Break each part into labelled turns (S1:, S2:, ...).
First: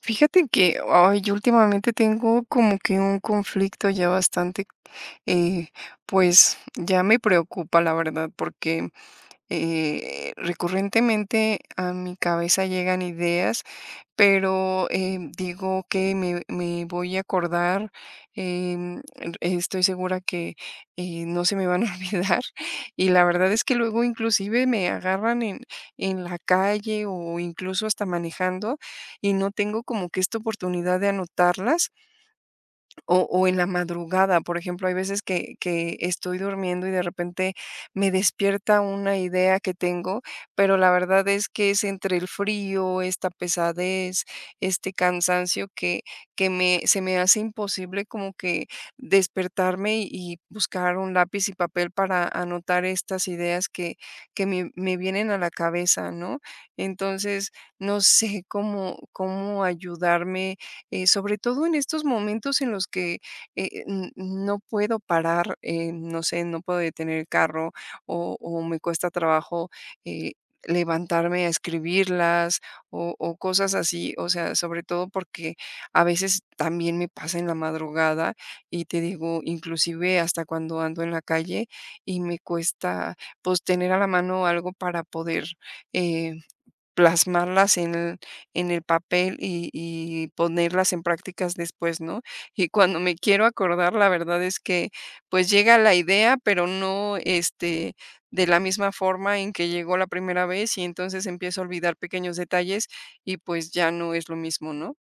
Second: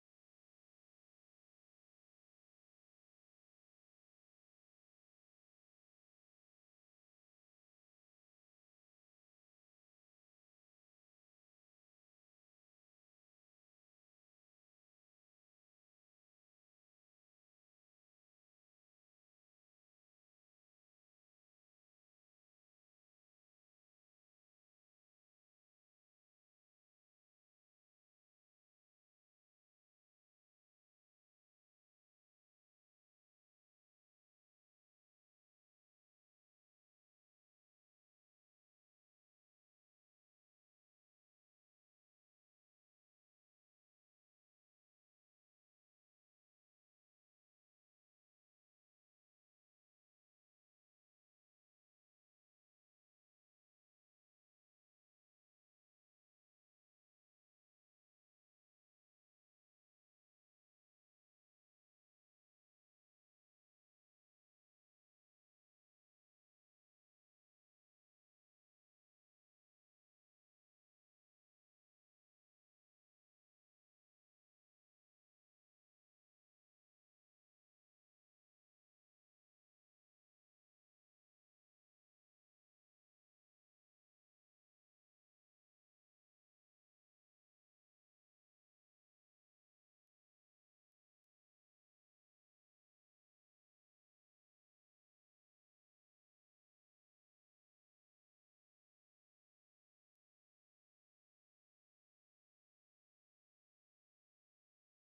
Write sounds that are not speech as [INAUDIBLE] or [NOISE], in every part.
S1: Fíjate que, ay, yo últimamente tengo como que un conflicto ya bastante, eh, pues ya me preocupa, la verdad, porque recurrentemente a mi cabeza llegan ideas pero, digo que me voy a acordar, estoy segura que, no se me van a [LAUGHS] olvidar. Y la verdad es que luego inclusive me agarran en la calle o incluso hasta manejando, y no tengo como que esta oportunidad de anotarlas, o en la madrugada, por ejemplo, hay veces que estoy durmiendo y de repente me despierta una idea que tengo, pero la verdad es que es entre el frío, esta pesadez, este cansancio que se me hace imposible como que despertarme y buscar un lápiz y papel para anotar estas ideas que me vienen a la cabeza, ¿no? Entonces, no sé cómo ayudarme sobre todo en estos momentos en los que no puedo parar, no puedo detener el carro o me cuesta trabajo eh, levantarme a escribirlas o cosas así, o sea, sobre todo porque a veces también me pasa en la madrugada y te digo, inclusive hasta cuando ando en la calle y me cuesta pues tener a la mano algo para poder eh, plasmarlas en el papel y ponerlas en prácticas después, ¿no? Y cuando me quiero acordar, la verdad es que, pues, llega la idea, pero no, este, de la misma forma en que llegó la primera vez, y entonces empiezo a olvidar pequeños detalles y, pues, ya no es lo mismo, ¿no?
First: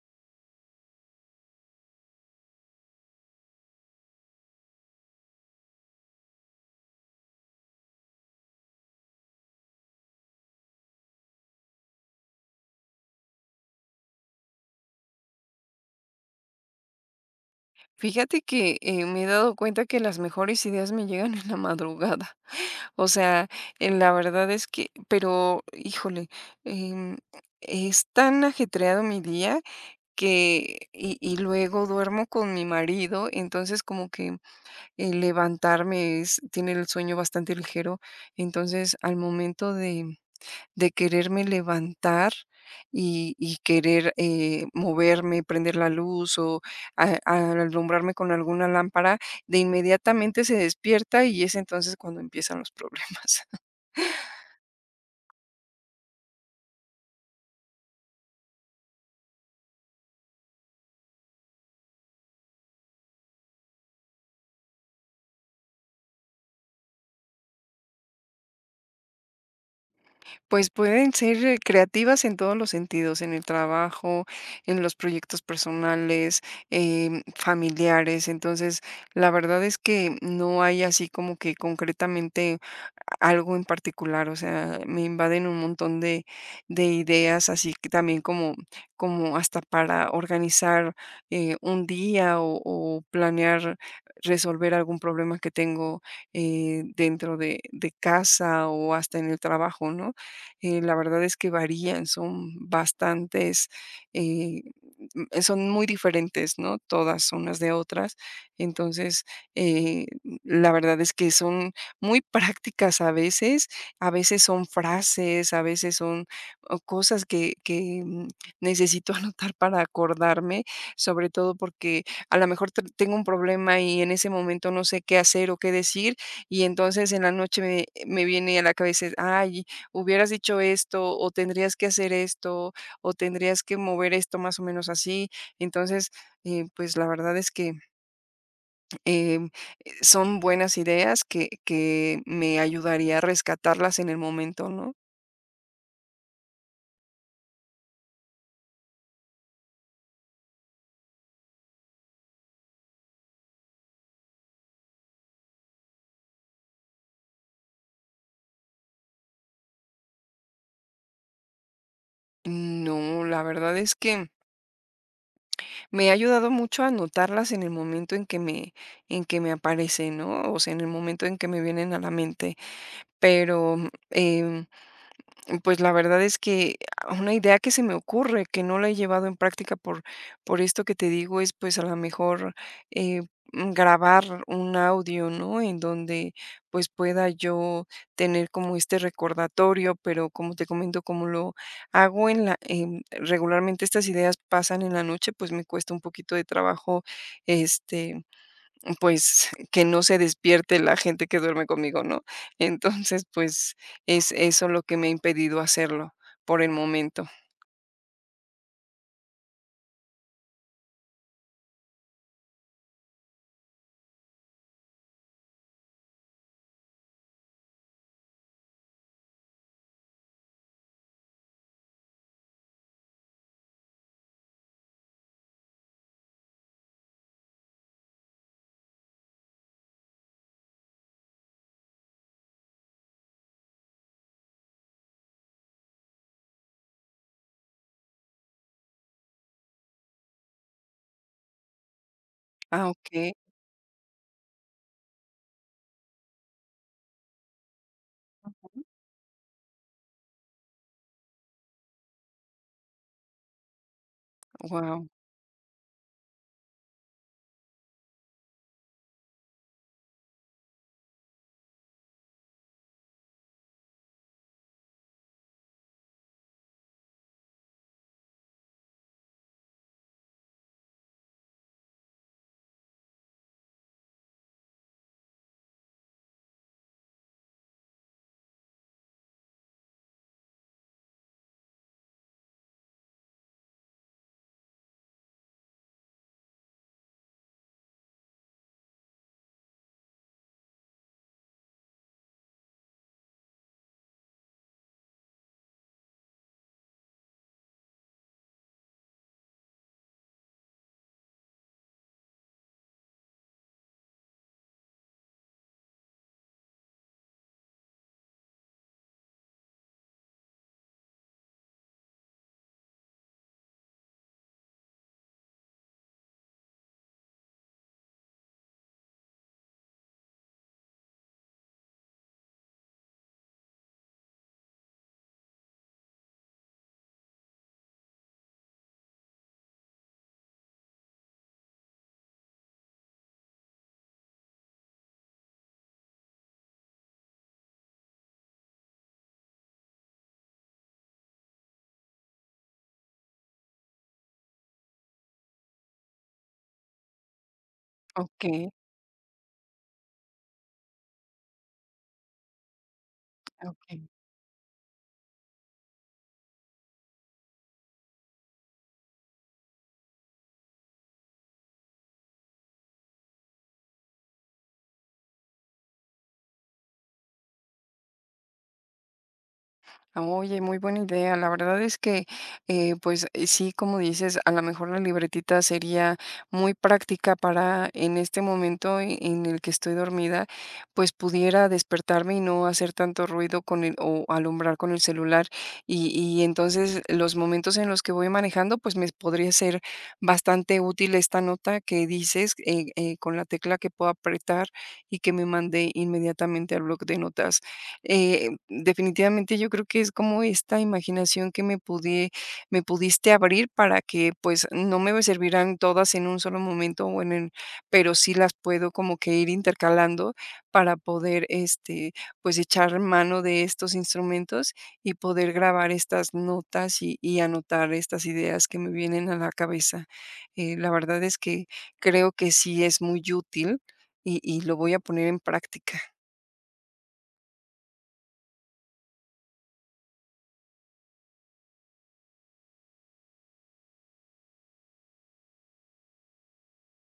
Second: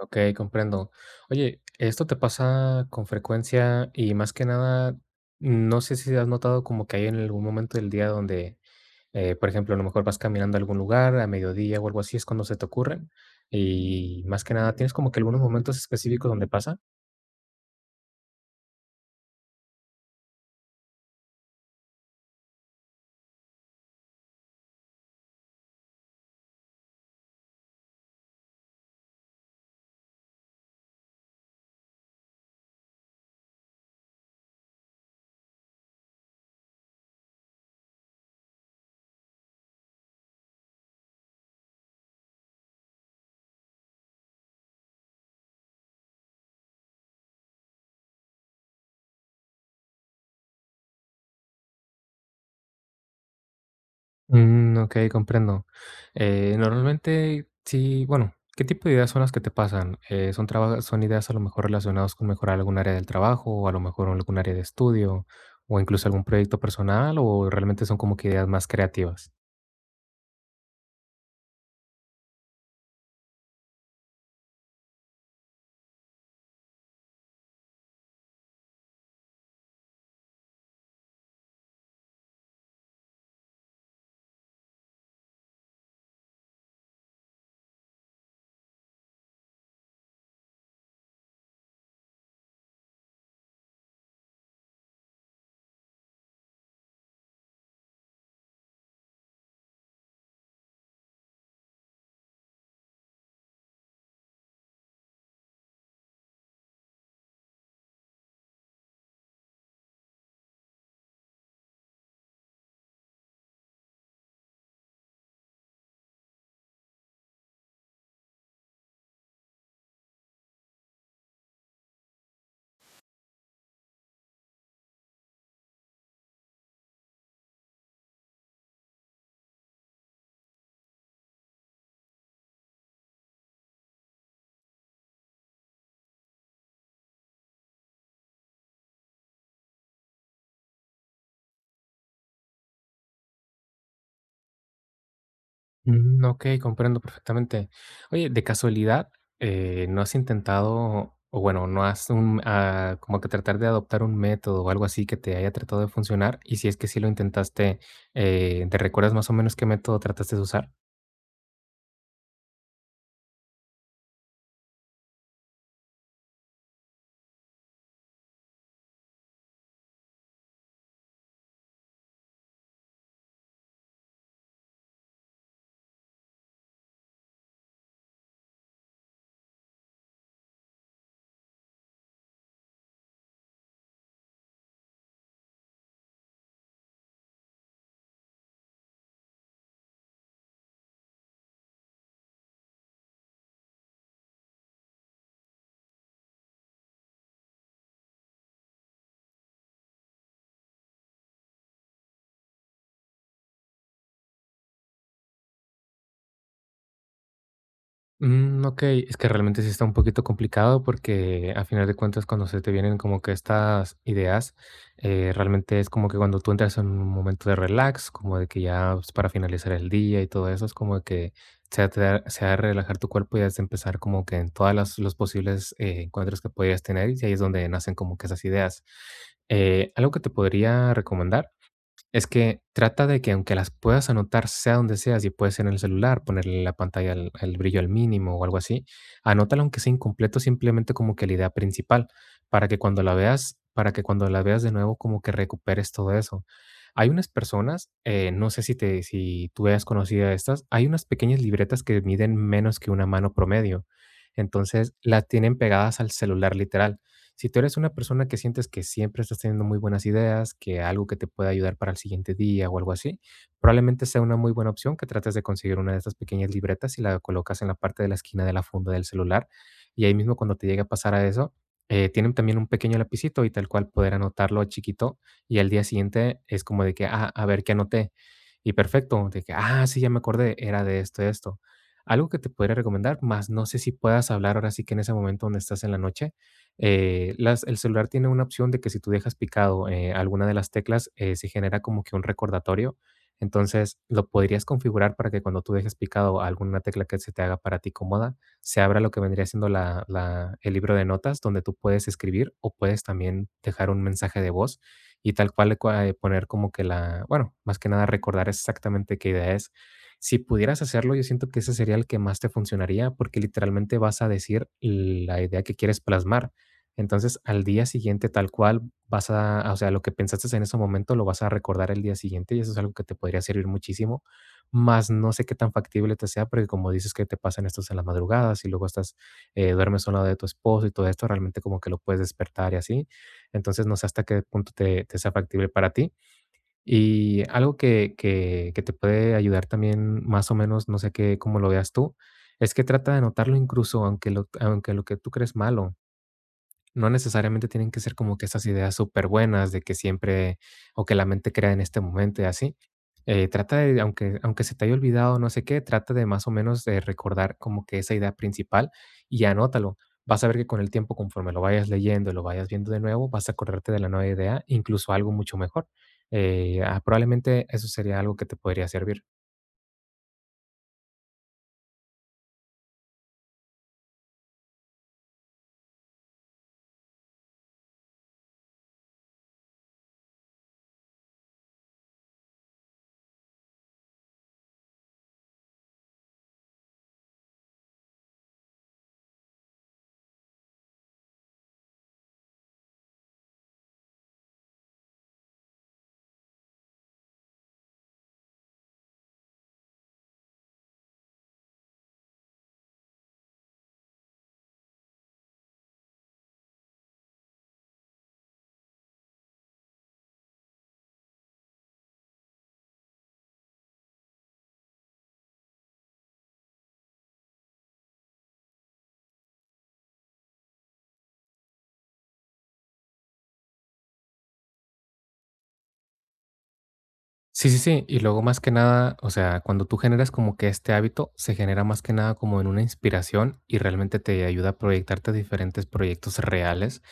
S2: Okey, comprendo. Oye, ¿esto te pasa con frecuencia? Y más que nada, no sé si has notado como que hay en algún momento del día donde, por ejemplo, a lo mejor vas caminando a algún lugar a mediodía o algo así, es cuando se te ocurren. Y más que nada, ¿tienes como que algunos momentos específicos donde pasa?
S1: Fíjate que, me he dado cuenta que las mejores ideas me llegan en la madrugada. O sea, la verdad es que pero, híjole, em, es tan ajetreado mi día que luego duermo con mi marido, entonces como que el levantarme es tiene el sueño bastante ligero, entonces al momento de quererme levantar y querer, moverme, prender la luz o alumbrarme con alguna lámpara, de inmediatamente se despierta y es entonces cuando empiezan los problemas.
S2: Mm, okey, comprendo. Normalmente sí, bueno, ¿qué tipo de ideas son las que te pasan? ¿Son ideas a lo mejor relacionadas con mejorar algún área del trabajo, o a lo mejor algún área de estudio, o incluso algún proyecto personal, o realmente son como que ideas más creativas?
S1: Pues pueden ser, creativas en todos los sentidos, en el trabajo, en los proyectos personales, familiares. Entonces, la verdad es que no hay así como que concretamente algo en particular, o sea, me invaden un montón de ideas, así que también como hasta para organizar, un día o planear resolver algún problema que tengo, dentro de casa o hasta en el trabajo, ¿no? La verdad es que varían, son bastantes, eh, son muy diferentes, ¿no? Todas unas de otras. Entonces, eh, la verdad es que son muy prácticas a veces son frases, a veces son o cosas que necesito [LAUGHS] anotar para acordarme, sobre todo porque a lo mejor tengo un problema y en ese momento no sé qué hacer o qué decir y entonces en la noche me viene a la cabeza, ay, hubieras dicho esto o tendrías que hacer esto o tendrías que mover esto más o menos así. Entonces, pues la verdad es que Em, son buenas ideas que me ayudaría a rescatarlas en el momento, ¿no?
S2: Mm, okey, comprendo perfectamente. Oye, de casualidad, ¿no has intentado o bueno, no has un ah, como que tratar de adoptar un método o algo así que te haya tratado de funcionar? Y si es que sí lo intentaste, ¿te recuerdas más o menos qué método trataste de usar?
S1: No, la verdad es que me ha ayudado mucho a anotarlas en el momento en que me aparecen, ¿no? O sea, en el momento en que me vienen a la mente, pero, em pues la verdad es que una idea que se me ocurre, que no la he llevado en práctica por esto que te digo, es pues a lo mejor eh, grabar un audio, ¿no? En donde pues pueda yo tener como este recordatorio, pero como te comento, como lo hago en la, regularmente estas ideas pasan en la noche, pues me cuesta un poquito de trabajo, este, pues, que no se despierte la gente que duerme conmigo, ¿no? Entonces, pues, es eso lo que me ha impedido hacerlo por el momento.
S2: Mm, okey. Es que realmente sí está un poquito complicado porque, a final de cuentas, cuando se te vienen como que estas ideas, realmente es como que cuando tú entras en un momento de relax, como de que ya, pues, para finalizar el día y todo eso, es como de que se ha te da se ha de relajar tu cuerpo y has de empezar como que en todas las los posibles, encuentros que podrías tener, y ahí es donde nacen como que esas ideas. Algo que te podría recomendar es que trata de que aunque las puedas anotar, sea donde sea, si puede ser en el celular, ponerle la pantalla al el brillo al mínimo o algo así, anótala aunque sea incompleto, simplemente como que la idea principal, para que
S1: Ah,
S2: cuando la
S1: okey.
S2: veas, para que cuando la veas de nuevo, como que recuperes todo eso. Hay unas personas, no sé si te, si tú hayas conocido a estas, hay unas pequeñas libretas que miden menos que una mano promedio. Entonces
S1: Wow.
S2: las tienen pegadas al celular literal. Si tú eres una persona que sientes que siempre estás teniendo muy buenas ideas, que algo que te pueda ayudar para el siguiente día o algo así, probablemente sea una muy buena opción que trates de conseguir una de estas pequeñas libretas y la colocas en la parte de la esquina de la funda del celular. Y ahí mismo cuando te llegue a pasar a eso, tienen también un pequeño lapicito y tal cual poder anotarlo chiquito y al día siguiente es como de que, ah, a ver qué anoté. Y perfecto, de que, ah, sí, ya me acordé, era de esto, de esto. Algo que te podría recomendar, más no sé si puedas hablar ahora sí que en ese momento donde estás en la noche, las, el celular tiene una opción de que si tú dejas picado alguna de las teclas, se genera como que un recordatorio. Entonces, lo podrías configurar para que cuando tú dejes picado alguna tecla que se te haga para ti cómoda, se abra lo que vendría siendo la, el libro de notas donde tú puedes escribir o puedes también dejar un mensaje de voz y tal cual le poner como que la, bueno, más que nada recordar exactamente qué idea es. Si pudieras hacerlo, yo siento que ese sería el que más te funcionaría porque literalmente vas a decir la idea que quieres plasmar entonces, al día siguiente, tal cual, vas a, o sea, lo que pensaste en ese momento lo vas a recordar el día siguiente y eso es algo que te podría servir muchísimo, más no sé qué tan factible te sea, porque como dices que te pasan estos en las madrugadas y luego estás, duermes a un lado de tu esposo y todo esto, realmente como que lo puedes despertar y así. Entonces, no sé hasta qué punto te, te sea factible para ti. Y algo que te puede ayudar también, más o menos, no sé qué, cómo lo veas tú, es que trata de notarlo incluso aunque lo que tú crees malo. No necesariamente tienen que ser como que esas
S1: Okey,
S2: ideas súper buenas de que siempre o que la mente crea en este momento y así. Trata
S1: okey.
S2: de, aunque, aunque se te haya olvidado no sé qué, trata de más o menos de recordar como que esa idea principal y anótalo. Vas a ver que con el tiempo, conforme lo vayas leyendo y lo vayas viendo de nuevo, vas a acordarte de la nueva idea, incluso algo mucho mejor. Probablemente eso sería algo que te podría servir.
S1: Oye, muy buena idea. La verdad es que, pues sí, como dices, a lo mejor la libretita sería muy práctica para en este momento en el que estoy dormida, pues pudiera despertarme y no hacer tanto ruido con el, o alumbrar con el celular. Y entonces los momentos en los que voy manejando, pues me podría ser bastante útil esta nota que dices con la tecla que puedo apretar y que me mande inmediatamente al bloc de notas. Definitivamente yo creo que es como esta imaginación que me pudiste abrir para que, pues, no me servirán todas en un solo momento o en el pero sí las puedo como que ir intercalando para poder, este, pues, echar mano de estos instrumentos y poder grabar estas notas y anotar estas ideas que me vienen a la cabeza. La verdad es que creo que sí es muy útil y lo voy a poner en práctica.
S2: Sí, sí, sí. Y luego más que nada, o sea, cuando tú generas como que este hábito, se genera más que nada como en una inspiración y realmente te ayuda a proyectarte a diferentes proyectos reales,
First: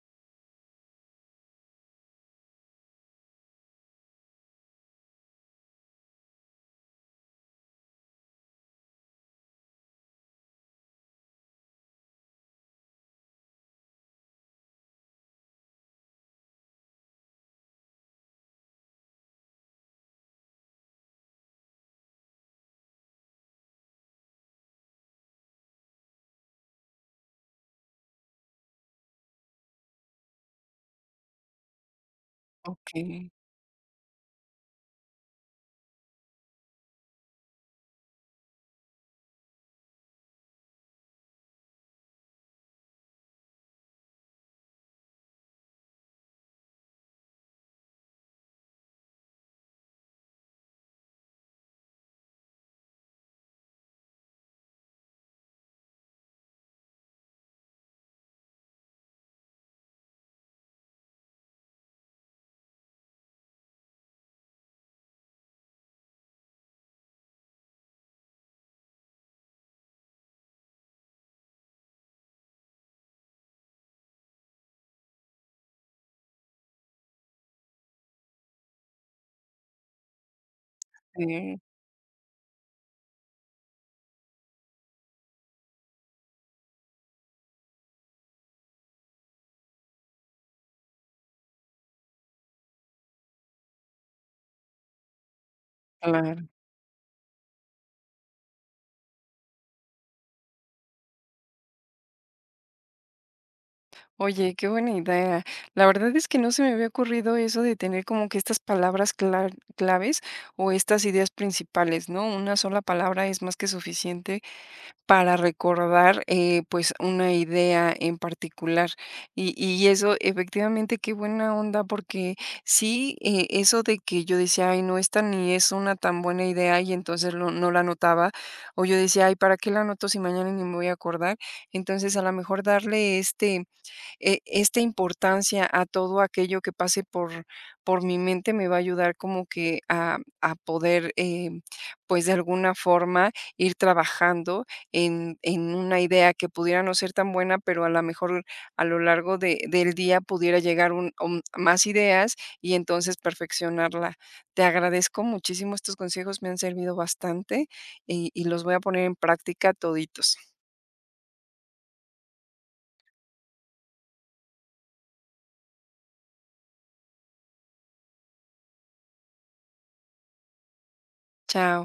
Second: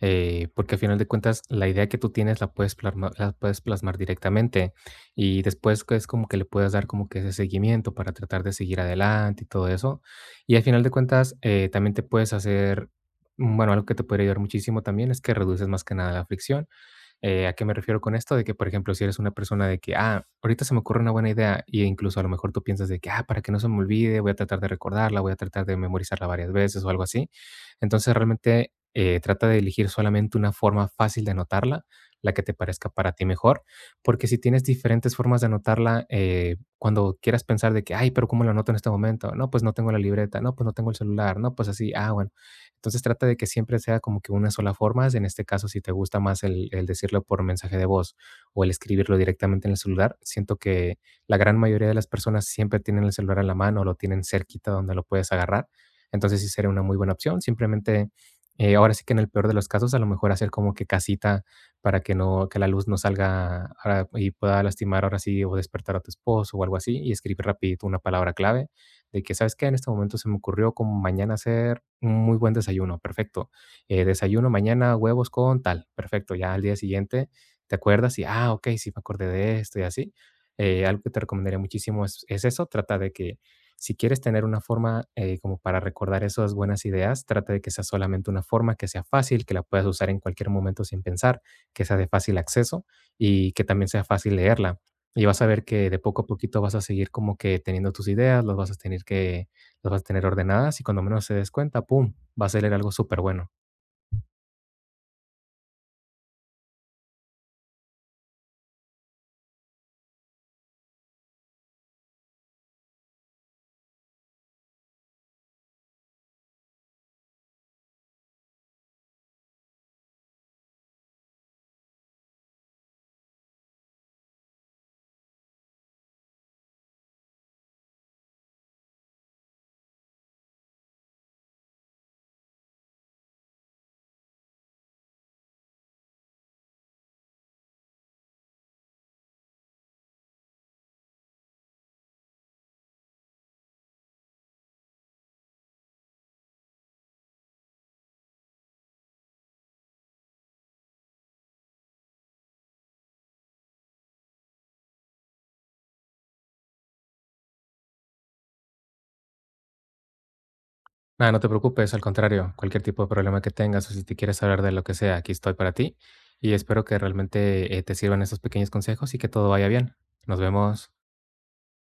S2: porque al final de cuentas la idea que tú tienes la puedes plasmar directamente y después que es como que le puedes dar como que ese seguimiento para tratar de seguir adelante y todo eso. Y al final de cuentas también te puedes hacer, bueno, algo que te puede ayudar muchísimo también es que reduces más que nada la fricción ¿a qué me refiero con esto? De que, por ejemplo, si eres una persona de que, ah, ahorita se me ocurre una buena idea y incluso a lo mejor tú piensas de que, ah, para que no se me olvide, voy a tratar de recordarla, voy a tratar de memorizarla varias veces o algo así. Entonces, realmente trata de elegir solamente una forma fácil de anotarla, la que te parezca para ti
S1: Okey,
S2: mejor, porque si tienes diferentes formas de anotarla, cuando quieras pensar de que, ay, pero ¿cómo lo anoto en este momento? No, pues no tengo la libreta, no, pues no tengo el celular, no, pues así, ah, bueno. Entonces trata de que siempre sea como que una sola forma, en este caso si te gusta más el decirlo por mensaje de voz o el escribirlo directamente en el celular, siento que la gran mayoría de las personas siempre tienen el celular en la mano o lo tienen cerquita donde lo puedes agarrar, entonces sí sería una muy buena opción, simplemente ahora sí que en el peor de los casos a lo mejor hacer como que casita para que no que la luz no salga ahora y pueda lastimar ahora sí o despertar a tu esposo o algo así y escribir rapidito una palabra clave de que, ¿sabes qué? En este momento se me ocurrió como mañana hacer un muy buen desayuno, perfecto. Desayuno mañana huevos con tal, perfecto. Ya al día siguiente te acuerdas y, ah, ok, sí me acordé de esto y así. Algo que te recomendaría
S1: sí.
S2: muchísimo es eso, trata de que si quieres tener una forma como para recordar esas buenas ideas, trata de que sea solamente una forma que sea fácil, que la puedas usar en cualquier momento sin pensar, que sea de fácil acceso y que también sea fácil leerla y vas a ver que de poco a
S1: Claro.
S2: poquito vas a seguir como que teniendo tus ideas, las vas a tener que las vas a tener ordenadas y cuando menos te des cuenta, pum, va a salir algo súper bueno.
S1: Oye, qué buena idea. La verdad es que no se me había ocurrido eso de tener como que estas palabras claves o estas ideas principales, ¿no? Una sola palabra es más que suficiente para recordar pues una idea en particular. Y eso, efectivamente, qué buena onda, porque sí, eso de que yo decía, ay, no, esta ni es una tan buena idea y entonces no la anotaba, o yo decía, ay, ¿para qué la anoto si mañana ni me voy a acordar? Entonces, a lo mejor darle este esta importancia a todo aquello que pase por mi mente me va a ayudar como que a poder, pues de alguna forma, ir trabajando en una idea que pudiera no ser tan buena, pero a lo mejor a lo largo del día pudiera llegar más ideas y entonces perfeccionarla. Te agradezco muchísimo estos consejos, me han servido bastante y los voy a poner en práctica toditos.
S2: Nada, no te preocupes, al contrario, cualquier tipo de problema que tengas o si te quieres hablar de lo que sea, aquí estoy para ti y espero que realmente, te sirvan esos pequeños consejos y que todo vaya bien. Nos vemos.
S1: Chao.